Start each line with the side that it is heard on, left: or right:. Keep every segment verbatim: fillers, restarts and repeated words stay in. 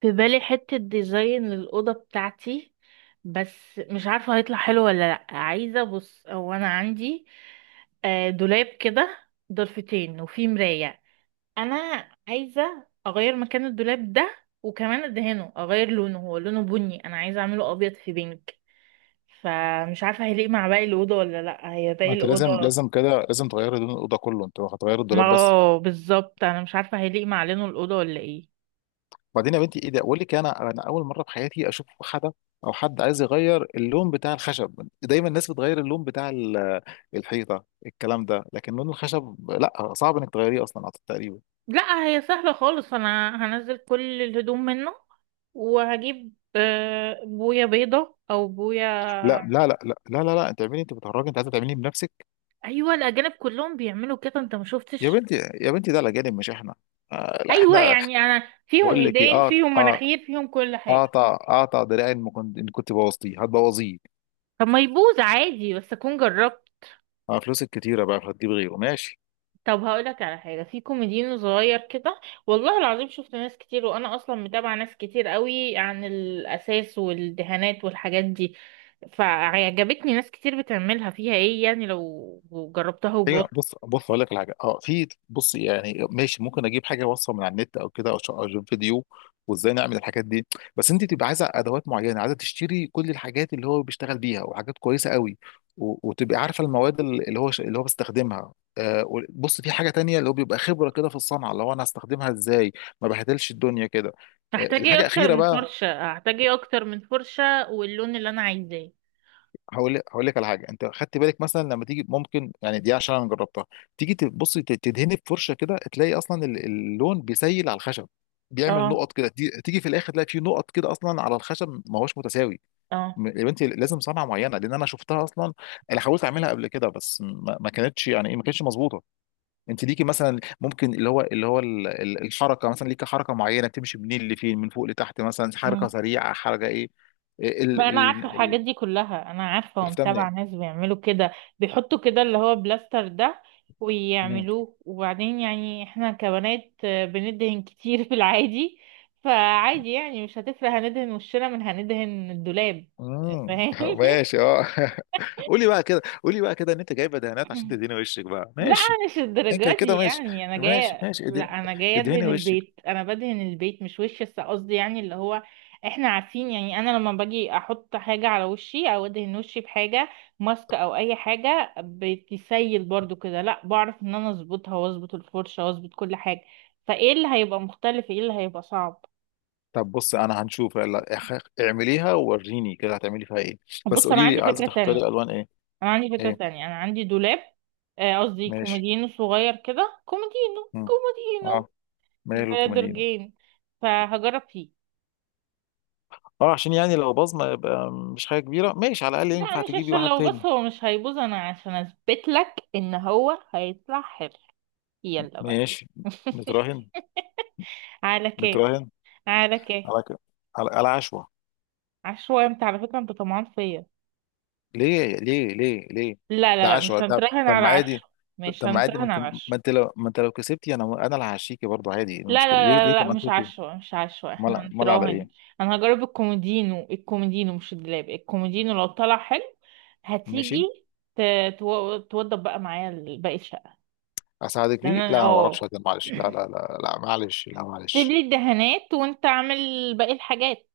right: في بالي حتة ديزاين للأوضة بتاعتي. بس مش عارفة هيطلع حلو ولا لأ. عايزة بص، هو أنا عندي آه، دولاب كده ضلفتين وفيه مراية. أنا عايزة أغير مكان الدولاب ده، وكمان أدهنه أغير لونه. هو لونه بني، أنا عايزة أعمله أبيض في بينك. فمش عارفة هيليق مع باقي الأوضة ولا لأ. هي
left: ما
right: باقي
left: انت لازم،
right: الأوضة،
left: لازم كده لازم تغيري لون الاوضه كله. انت هتغير
right: ما
left: الدولاب بس؟
right: اه بالظبط، أنا مش عارفة هيليق مع لونه الأوضة ولا ايه.
left: بعدين يا بنتي، ايه ده؟ اقول لك، انا انا اول مره في حياتي اشوف حدا او حد عايز يغير اللون بتاع الخشب. دايما الناس بتغير اللون بتاع ال- الحيطه، الكلام ده، لكن لون الخشب لا، صعب انك تغيريه اصلا، أعتقد تقريبا.
right: لا هي سهلة خالص، انا هنزل كل الهدوم منه، وهجيب آه، بوية بيضة او بوية.
left: لا لا لا لا لا لا, لا. انت اعملي؟ انت بتهرجي؟ انت عايزه تعمليه بنفسك؟
right: ايوه الاجانب كلهم بيعملوا كده، انت ما
left: يا
right: شفتش؟
left: بنتي، يا بنتي، ده الاجانب مش احنا. آه لا،
right: ايوه
left: احنا.
right: يعني انا فيهم،
left: بقول لك ايه،
right: ايدين
left: اقطع.
right: فيهم،
left: آه
right: مناخير فيهم، كل حاجة.
left: اقطع، اقطع دراعي ان كنت، إن كنت بوظتيه هتبوظيه.
right: طب ما يبوظ عادي، بس اكون جربت.
left: آه، فلوسك كتيره بقى، هتجيب غيره؟ ماشي.
right: طب هقولك على حاجة، في كوميديان صغير كده، والله العظيم شفت ناس كتير، وأنا أصلا متابعة ناس كتير قوي عن الأساس والدهانات والحاجات دي. فعجبتني ناس كتير بتعملها. فيها ايه يعني لو جربتها
left: ايوه،
right: وبص؟
left: بص، بص اقول لك على حاجه. اه في، بص يعني، ماشي. ممكن اجيب حاجه، وصفه من على النت او كده، او ش- أو أجيب فيديو وازاي نعمل الحاجات دي. بس انت تبقى عايزه ادوات معينه، عايزه تشتري كل الحاجات اللي هو بيشتغل بيها وحاجات كويسه قوي. و- وتبقى عارفه المواد، ال- اللي هو، ش- اللي هو بيستخدمها. آه و- بص، في حاجه تانية، اللي هو بيبقى خبره كده في الصنعه، اللي هو انا هستخدمها ازاي، ما بهدلش الدنيا كده. آه
right: هحتاج ايه
left: الحاجه
right: أكتر
left: الاخيره
right: من
left: بقى،
right: فرشة؟ هحتاج ايه أكتر من فرشة واللون اللي أنا عايزاه.
left: هقول هقول لك على حاجه. انت خدت بالك مثلا لما تيجي، ممكن يعني، دي عشان انا جربتها. تيجي تبص، ت- تدهني بفرشه كده، تلاقي اصلا ال- اللون بيسيل على الخشب، بيعمل
right: اه.
left: نقط كده. تي- تيجي في الاخر، تلاقي في نقط كده اصلا على الخشب، ما هوش متساوي.
right: اه.
left: م- يا بنتي، لازم صنعه معينه، لان انا شفتها اصلا. انا حاولت اعملها قبل كده، بس ما ما كانتش يعني ايه، ما كانتش مظبوطه. انت ليكي مثلا، ممكن اللي هو اللي هو ال- ال- الحركه مثلا، ليكي حركه معينه، بتمشي منين لفين، من فوق لتحت مثلا، حركه
right: مم.
left: سريعه، حركه ايه. إيه
right: ما
left: ال
right: انا
left: ال
right: عارفه
left: ال
right: الحاجات دي كلها، انا عارفه
left: عرفتها
right: ومتابعه
left: منين؟
right: ناس بيعملوا كده. بيحطوا كده اللي هو بلاستر ده، ويعملوه، وبعدين يعني احنا كبنات آه، بندهن كتير في العادي. فعادي يعني مش هتفرق، هندهن وشنا من هندهن الدولاب.
left: امم
right: فاهمني؟
left: ماشي، اه. قولي بقى كده قولي بقى كده ان انت جايبه دهانات عشان تدهني وشك بقى.
right: لا
left: ماشي.
right: أنا مش
left: انت
right: الدرجات دي
left: كده ماشي،
right: يعني. انا
left: ماشي
right: جايه،
left: ماشي، اد-
right: لا انا جايه
left: ادهني
right: ادهن
left: وشك.
right: البيت، انا بدهن البيت مش وشي، بس قصدي يعني اللي هو احنا عارفين يعني. انا لما باجي احط حاجه على وشي او ادهن وشي بحاجه ماسك او اي حاجه، بتسيل برضو كده. لا بعرف ان انا اظبطها، واظبط الفرشه، واظبط كل حاجه. فايه اللي هيبقى مختلف؟ ايه اللي هيبقى صعب؟
left: طب بص، انا هنشوف، يلا اخ- اعمليها ووريني كده، هتعملي فيها ايه. بس
right: بص انا
left: قولي
right: عندي
left: لي، عايزه
right: فكره تانية.
left: تختاري الوان ايه؟
right: انا عندي فكره
left: ايه؟
right: تانية، انا عندي دولاب، آه، قصدي
left: ماشي.
right: كومودينو صغير كده، كومودينو
left: مم.
right: كومودينو.
left: اه، مايل
right: بقدر
left: وكوميدينو.
right: جين، فهجرب فيه.
left: اه، عشان يعني لو باظ ما يبقى مش حاجه كبيره، ماشي، على الاقل
right: لا
left: ينفع
right: مش
left: تجيبي
right: عشان
left: واحد
right: لو،
left: تاني.
right: بس هو مش هيبوظ، انا عشان اثبت لك ان هو هيطلع حلو. يلا بقى.
left: ماشي. نتراهن
right: على كيه؟
left: نتراهن
right: على كيه؟
left: على كده. على على عشوة.
right: عشوائي؟ انت على فكرة انت طمعان فيا.
left: ليه ليه ليه ليه؟
right: لا لا
left: ده
right: لا،
left: عشوة.
right: مش
left: طب
right: هنتراهن
left: طب،
right: على
left: ما عادي.
right: عشوة. مش
left: طب ما عادي، ما
right: هنتراهن
left: انت،
right: على عشوة.
left: ما انت لو ما انت لو كسبتي، انا انا اللي هعشيكي برضه، عادي. إيه
right: لا لا
left: المشكله؟ ليه
right: لا
left: ليه؟
right: لا
left: طب
right: لا،
left: ما
right: مش
left: انت كده.
right: عشوة، مش عشوة، احنا
left: مال، مال على
right: هنتراهن.
left: ايه؟
right: انا هجرب الكومودينو، الكومودينو مش الدولاب، الكومودينو. لو طلع حلو هتيجي
left: ماشي،
right: ت- تو- توضب بقى معايا باقي الشقة.
left: اساعدك
right: ده
left: فيه.
right: انا
left: لا ما بعرفش،
right: اه،
left: أهزر، معلش. لا لا لا لا، معلش. لا،
right: سيب
left: معلش.
right: لي الدهانات وانت اعمل باقي الحاجات.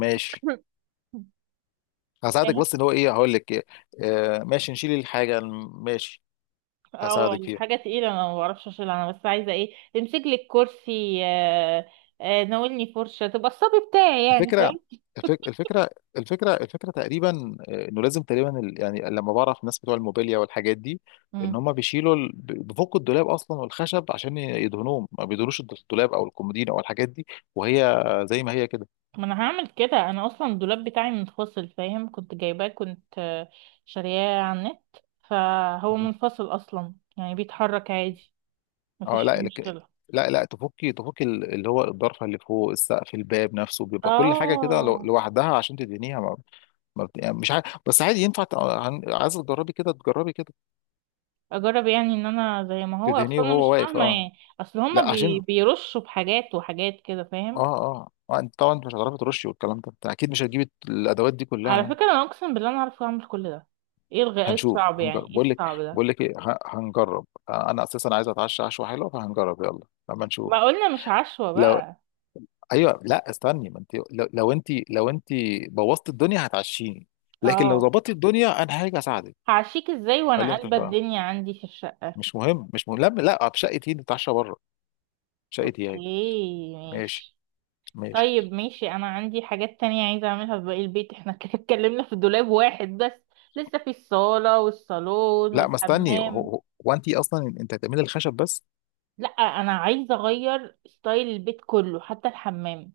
left: ماشي، هساعدك.
right: فاهم.
left: بس ان هو ايه، هقول لك إيه. آه ماشي، نشيل الحاجه. ماشي،
right: اه
left: هساعدك فيها.
right: الحاجة تقيلة، انا ما بعرفش اشيلها، انا بس عايزة ايه تمسك لي الكرسي آه، آه، ناولني فرشة، تبقى الصبي بتاعي يعني،
left: الفكرة
right: فاهم.
left: الفك- الفكرة الفكرة الفكرة تقريبا، آه، انه لازم تقريبا ال- يعني، لما بعرف الناس بتوع الموبيليا والحاجات دي، ان
right: مم.
left: هم بيشيلوا ال- بيفكوا الدولاب اصلا والخشب عشان يدهنوهم، ما بيدهنوش الدولاب او الكومودين او الحاجات دي، وهي زي ما هي كده.
right: ما انا هعمل كده. انا اصلا الدولاب بتاعي منفصل، فاهم، كنت جايباه، كنت آه، شارياه على النت. فهو منفصل اصلا يعني بيتحرك عادي،
left: اه
right: مفيش فيه
left: لا لك-
right: مشكلة.
left: لا لا، تفكي، تفكي ال- اللي هو الضرفه اللي فوق السقف، الباب نفسه، بيبقى كل حاجه كده لو-
right: اه.
left: لوحدها عشان تدهنيها، ما ما بت- يعني مش عارف، بس عادي ينفع ت- عن- عايز تجربي كده، تجربي كده،
right: اجرب يعني، ان انا زي ما هو
left: تدهنيه
right: اصلا انا
left: وهو
right: مش
left: واقف.
right: فاهمه
left: اه
right: يعني. اصل هما
left: لا،
right: بي...
left: عشان،
right: بيرشوا بحاجات وحاجات كده،
left: اه
right: فاهم.
left: اه آه، انت طبعا انت مش هتعرفي ترشي والكلام ده، انت اكيد مش هتجيبي الادوات دي كلها
right: على
left: يعني.
right: فكره انا اقسم بالله انا عارفه اعمل كل ده. ايه الغ... ايه
left: هنشوف،
right: الصعب يعني؟
left: هنجرب،
right: ايه
left: بقول لك
right: الصعب ده؟
left: بقول لك ايه، ه- هنجرب. آه، انا اساسا عايز اتعشى عشوه حلوه، فهنجرب يلا لما نشوف.
right: ما قلنا مش عشوه
left: لو
right: بقى.
left: ايوه، لا استني. ما انت لو، لو انت لو انت بوظت الدنيا هتعشيني، لكن لو
right: اه.
left: ظبطت الدنيا انا هاجي اساعدك.
right: هعشيك ازاي وانا
left: خليها
right: قلبه
left: تفهم.
right: الدنيا عندي في الشقه؟
left: مش مهم، مش مهم. لا لا، في شقتي نتعشى بره. شقتي
right: اوكي
left: اهي. ماشي.
right: ماشي.
left: ماشي.
right: طيب ماشي، انا عندي حاجات تانية عايزه اعملها في باقي البيت. احنا كده اتكلمنا في دولاب واحد بس، لسه في الصاله والصالون
left: لا ما، استني. هو,
right: والحمام.
left: هو، هو انت اصلا انت هتعملي الخشب بس؟
right: لا انا عايزه اغير ستايل البيت كله حتى الحمام.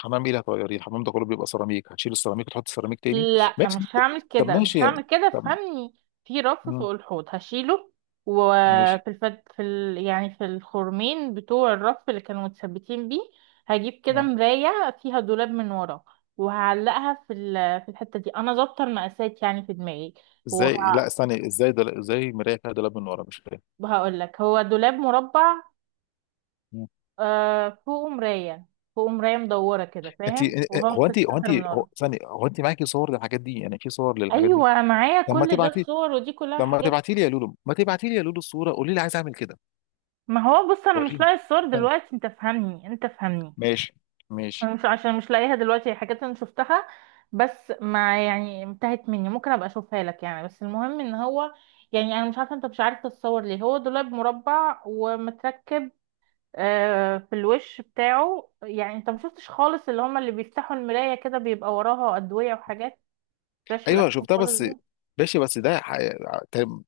left: حمام ايه اللي هتغيريه؟ الحمام ده كله بيبقى سيراميك، هتشيل السيراميك وتحط سيراميك تاني؟
right: لا
left: ماشي.
right: مش هعمل
left: طب
right: كده، مش
left: ماشي.
right: هعمل كده،
left: طب.
right: فهمني. في رف
left: مم.
right: فوق الحوض هشيله،
left: ماشي.
right: وفي الفت... في ال... يعني في الخرمين بتوع الرف اللي كانوا متثبتين بيه، هجيب كده
left: آه.
right: مرايه فيها دولاب من ورا، وهعلقها في ال... في الحته دي، انا ظابطه المقاسات يعني في دماغي. وه...
left: ازاي؟ لا استني، ازاي ده؟ ازاي مرايه فيها دولاب من ورا؟ مش فاهم.
right: وهقول لك، هو دولاب مربع،
left: مم.
right: آه فوقه مرايه. فوقه مرايه مدوره كده،
left: انت
right: فاهم، وهو
left: هو
right: في
left: انت هو انت
right: السنتر من
left: هو
right: ورا.
left: استني، هو انت معاكي صور للحاجات دي يعني، في صور للحاجات دي؟
right: ايوه معايا
left: طب ما
right: كل ده،
left: تبعتي
right: الصور ودي كلها
left: طب ما
right: حاجات.
left: تبعتي لي يا لولو، ما تبعتي لي يا لولو الصوره، قولي لي عايز اعمل كده.
right: ما هو بص انا مش
left: وريني،
right: لاقي الصور
left: استني.
right: دلوقتي، انت فهمني، انت فهمني.
left: ماشي. ماشي.
right: أنا مش عشان مش لاقيها دلوقتي. هي حاجات انا شفتها بس ما يعني انتهت مني، ممكن ابقى اشوفها لك يعني. بس المهم ان هو يعني، انا مش عارفه انت مش عارف تتصور ليه. هو دولاب مربع ومتركب آه، في الوش بتاعه يعني. انت ما شفتش خالص اللي هما اللي بيفتحوا المرايه كده بيبقى وراها ادويه وحاجات؟ مش في
left: ايوه
right: الافلام
left: شفتها،
right: خالص
left: بس
right: دي؟
left: ماشي، بس ده ح-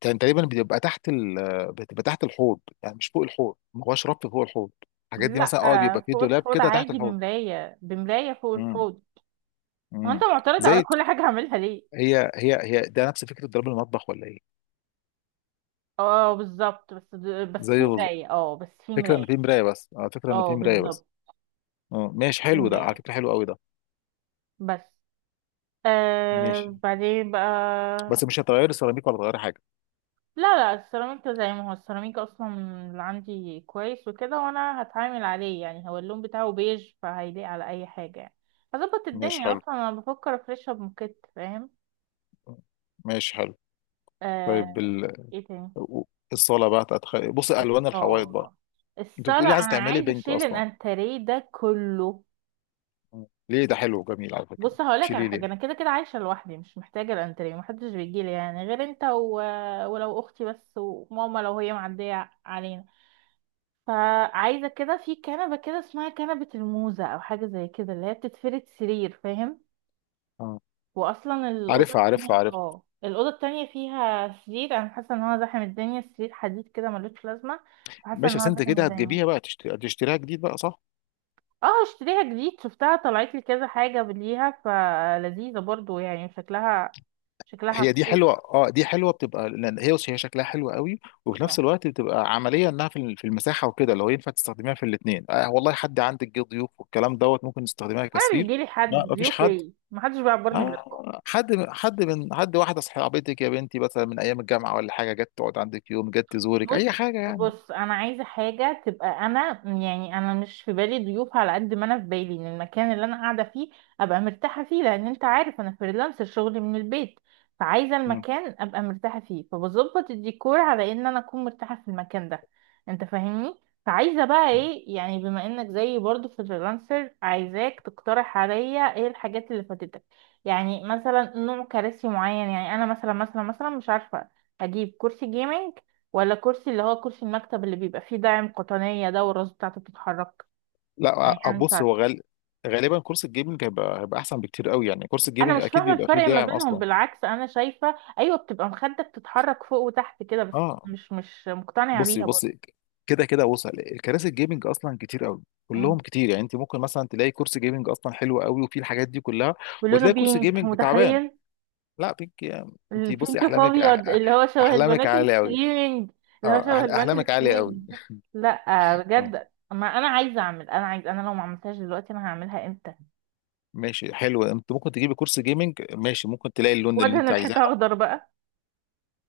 left: كان تقريبا بيبقى تحت ال... بتبقى تحت الحوض، يعني مش فوق الحوض، ما هوش رف فوق الحوض. الحاجات دي
right: لا
left: مثلا، اه،
right: آه،
left: بيبقى فيه
right: فوق
left: دولاب
right: الحوض
left: كده تحت
right: عادي،
left: الحوض.
right: بمرايه، بمرايه فوق
left: امم
right: الحوض. هو انت
left: امم
right: معترض
left: زي،
right: على كل حاجة هعملها ليه؟
left: هي هي هي ده نفس فكره ضرب المطبخ، ولا ايه؟
right: اه بالظبط، بس د- بس في
left: زي بز-
right: مراية، اه بس في
left: فكره ان
right: مراية.
left: في مرايه بس. اه، فكره ان
right: اه
left: في مرايه بس.
right: بالظبط.
left: اه ماشي،
right: في
left: حلو ده، على
right: مراية
left: فكره حلو قوي ده.
right: بس.
left: ماشي.
right: آه بعدين بقى.
left: بس مش هتغير السيراميك ولا هتغير حاجه؟
right: لا لا، السيراميك ده زي ما هو، السيراميك اصلا اللي عندي كويس وكده، وانا هتعامل عليه يعني. هو اللون بتاعه بيج، فهيليق على اي حاجة يعني. هظبط
left: ماشي
right: الدنيا.
left: حلو.
right: اصلا انا بفكر افرشها بموكيت، فاهم.
left: ماشي حلو.
right: آه.
left: طيب ال...
right: ايه تاني؟
left: الصاله بقى هتتخ... بص، الوان الحوائط بقى.
right: الصالة.
left: انت بتقولي
right: الصالة
left: عايزه
right: انا
left: تعملي
right: عايزة
left: بينك
right: اشيل
left: اصلا؟
right: الانتريه ده كله.
left: آه. ليه؟ ده حلو وجميل على فكرة.
right: بص هقولك على
left: تشيلي
right: حاجه، انا
left: ليه؟
right: كده كده عايشه لوحدي، مش محتاجه الانتريه، محدش بيجي لي يعني غير انت و... ولو اختي بس، وماما لو هي معديه علينا. فعايزه كده في كنبه كده اسمها كنبه الموزه او حاجه زي كده، اللي هي بتتفرد سرير، فاهم.
left: اه،
right: واصلا الاوضه
left: عارفها عارفها
right: التانية،
left: عارفها.
right: اه الاوضه التانية فيها سرير، انا حاسه ان هو زحم الدنيا. سرير حديد كده ملوش لازمه، حاسه
left: ماشي
right: ان
left: بس
right: هو
left: انت
right: زحم
left: كده
right: الدنيا.
left: هتجيبيها بقى، تشت- هتشتريها جديد بقى، صح؟
right: اه اشتريها جديد. شفتها طلعت لي كذا حاجه ليها، فلذيذه برضو يعني، شكلها، شكلها
left: هي دي
right: حلو.
left: حلوة. اه، دي حلوة. بتبقى لان هي هي شكلها حلو قوي، وفي نفس
right: اه.
left: الوقت بتبقى عملية، انها في ال- في المساحة وكده، لو ينفع تستخدميها في الاثنين. آه والله، حد عندك جه ضيوف والكلام دوت، ممكن تستخدميها
right: وانا
left: كسرير.
right: بيجي لي
left: لا،
right: حد
left: مفيش
right: ضيوف
left: حد.
right: ايه؟ محدش بيعبرني غيركم.
left: آه، حد حد من حد، واحدة صاحبتك يا بنتي مثلا من ايام الجامعة ولا حاجة، جت تقعد عندك يوم، جت تزورك
right: بص،
left: اي حاجة يعني.
right: بص انا عايزه حاجه تبقى، انا يعني انا مش في بالي ضيوف، على قد ما انا في بالي ان المكان اللي انا قاعده فيه ابقى مرتاحه فيه، لان انت عارف انا فريلانسر شغلي من البيت. فعايزه المكان ابقى مرتاحه فيه، فبظبط الديكور على ان انا اكون مرتاحه في المكان ده. انت فاهمني. فعايزه بقى
left: مم.
right: ايه يعني، بما انك زيي برضو فريلانسر، عايزاك تقترح عليا ايه الحاجات اللي فاتتك. يعني مثلا نوع كراسي معين. يعني انا مثلا مثلا مثلا مش عارفه، اجيب كرسي جيمنج، ولا كرسي اللي هو كرسي المكتب اللي بيبقى فيه داعم قطنية ده، والراس بتاعته بتتحرك، يعني
left: لا أ-
right: انا مش
left: بص،
right: عارفة.
left: هو غال... غالبا كورس الجيمنج هيبقى، هيبقى احسن بكتير قوي، يعني كورس
right: انا
left: الجيمنج
right: مش
left: اكيد
right: فاهمة
left: بيبقى فيه
right: الفرق ما
left: داعم
right: بينهم.
left: اصلا.
right: بالعكس انا شايفة ايوه بتبقى مخدة بتتحرك فوق وتحت كده، بس
left: اه،
right: مش مش مقتنعة
left: بصي
right: بيها برضه.
left: بصي، كده كده وصل الكراسي الجيمنج اصلا كتير قوي، كلهم
right: مم.
left: كتير. يعني انت ممكن مثلا تلاقي كورس جيمنج اصلا حلو قوي وفيه الحاجات دي كلها،
right: ولونه
left: وتلاقي كورس
right: بينك،
left: جيمنج تعبان.
right: متخيل؟
left: لا، بيك. انت بصي،
right: البينك في
left: احلامك أح...
right: ابيض،
left: أح-
right: اللي هو شبه
left: احلامك
right: البنات
left: عاليه قوي.
right: الستريمينج. اللي هو
left: اه أح...
right: شبه البنات
left: احلامك عاليه قوي.
right: الستريمينج. لا
left: آه،
right: بجد، ما انا عايزة اعمل. انا عايز، انا لو ما عملتهاش دلوقتي انا هعملها امتى؟
left: ماشي، حلو. انت ممكن تجيبي كورس جيمنج ماشي، ممكن تلاقي اللون اللي
right: وادهن
left: انت عايزاه.
right: الحيطة اخضر بقى.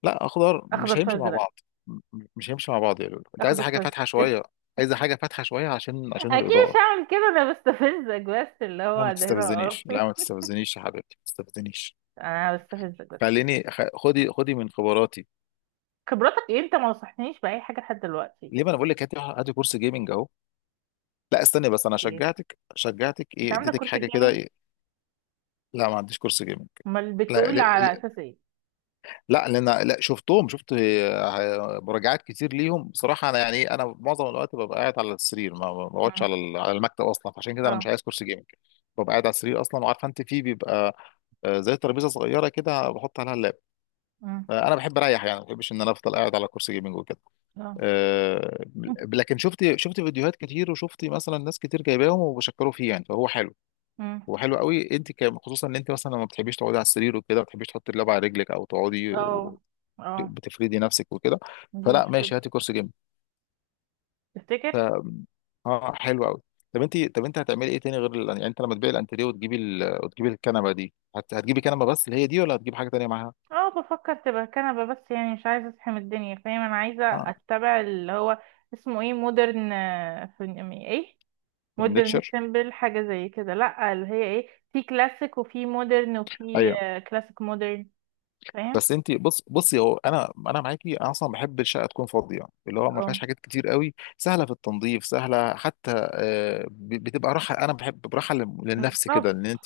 left: لا، اخضر
right: اخضر
left: مش هيمشي مع
right: فازرق.
left: بعض. م- م- مش هيمشي مع بعض يا لولو، انت
right: اخضر
left: عايزه حاجه
right: فازرق.
left: فاتحه شويه. عايزه حاجه فاتحه شويه عشان، عشان
right: اكيد مش
left: الاضاءه.
right: هعمل كده، انا بستفزك بس، اللي
left: لا ما
right: هو ده هنا
left: تستفزنيش،
right: وقف.
left: لا ما تستفزنيش يا حبيبتي، ما تستفزنيش.
right: انا بستفزك بس.
left: خليني، خ- خدي خدي من خبراتي.
right: خبرتك ايه؟ انت ما نصحتنيش باي حاجه لحد دلوقتي.
left: ليه؟ ما انا بقول لك هاتي هاتي كورس جيمنج اهو. لا استني بس، انا
right: اوكي.
left: شجعتك؟ شجعتك
right: انت
left: ايه؟
right: عندك
left: اديتك
right: كرة
left: حاجه كده،
right: الجيمنج؟
left: ايه؟ لا، ما عنديش كورس جيمنج.
right: امال
left: لا،
right: بتقول على اساس ايه؟
left: لا لان انا، لا، شفتهم، شفت آه، مراجعات كتير ليهم بصراحه. انا يعني إيه، انا معظم الوقت ببقى قاعد على السرير، ما ما بقعدش على
right: مم.
left: ال- على المكتب اصلا، فعشان كده انا مش
right: اه.
left: عايز كرسي جيمنج. ببقى قاعد على السرير اصلا، وعارفه انت فيه بيبقى آه، زي ترابيزه صغيره كده بحط عليها اللاب.
right: مم.
left: آه، انا بحب اريح يعني، ما بحبش ان انا افضل قاعد على كرسي جيمنج وكده.
right: اه.
left: آه، لكن شفت، شفت فيديوهات كتير، وشفت مثلا ناس كتير جايباهم وبشكروا فيه يعني، فهو حلو،
right: مم.
left: وحلو قوي انت كم، خصوصا ان انت مثلا لما بتحبيش تقعدي على السرير وكده، ما بتحبيش تحطي اللعبه على رجلك او تقعدي و-
right: اه. اه.
left: بتفردي نفسك وكده.
right: دي
left: فلا
right: مشكله.
left: ماشي، هاتي كرسي جيم.
right: تفتكر؟
left: ف اه، حلو قوي. طب انت، طب انت هتعملي ايه تاني غير ال... يعني، انت لما تبيعي الانتريه وتجيبي ال... وتجيبي الكنبه دي، هت... هتجيبي كنبه بس اللي هي دي، ولا هتجيبي حاجه تانيه معاها؟
right: اه بفكر تبقى كنبه بس، يعني مش عايزه اصحى من الدنيا، فاهم، انا عايزه
left: اه،
right: اتبع اللي هو اسمه ايه، مودرن. في ايه، مودرن
left: فرنتشر.
right: سيمبل، حاجة زي كده. لا اللي هي ايه، في كلاسيك وفي مودرن وفي
left: ايوه.
right: آه، كلاسيك مودرن، فاهم.
left: بس انت بص، بصي هو، انا، انا معاكي، انا اصلا بحب الشقه تكون فاضيه، اللي هو ما
right: اه
left: فيهاش حاجات كتير قوي، سهله في التنظيف، سهله حتى. آه، ب- بتبقى راحه، انا بحب براحه لل- للنفس كده
right: بالظبط.
left: ان انت،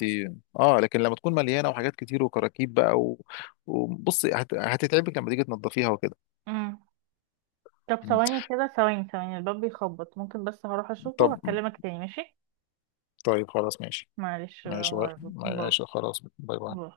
left: اه، لكن لما تكون مليانه وحاجات كتير وكراكيب بقى و- وبصي، هت- هتتعبك لما تيجي تنظفيها وكده.
right: مم. طب
left: مم.
right: ثواني كده، ثواني ثواني، الباب بيخبط، ممكن بس هروح اشوفه
left: طب.
right: وهكلمك تاني، ماشي.
left: طيب خلاص ماشي.
right: معلش
left: ماشي، باي-
right: بقى، باي.
left: ماشي خلاص، باي
right: باي.
left: باي.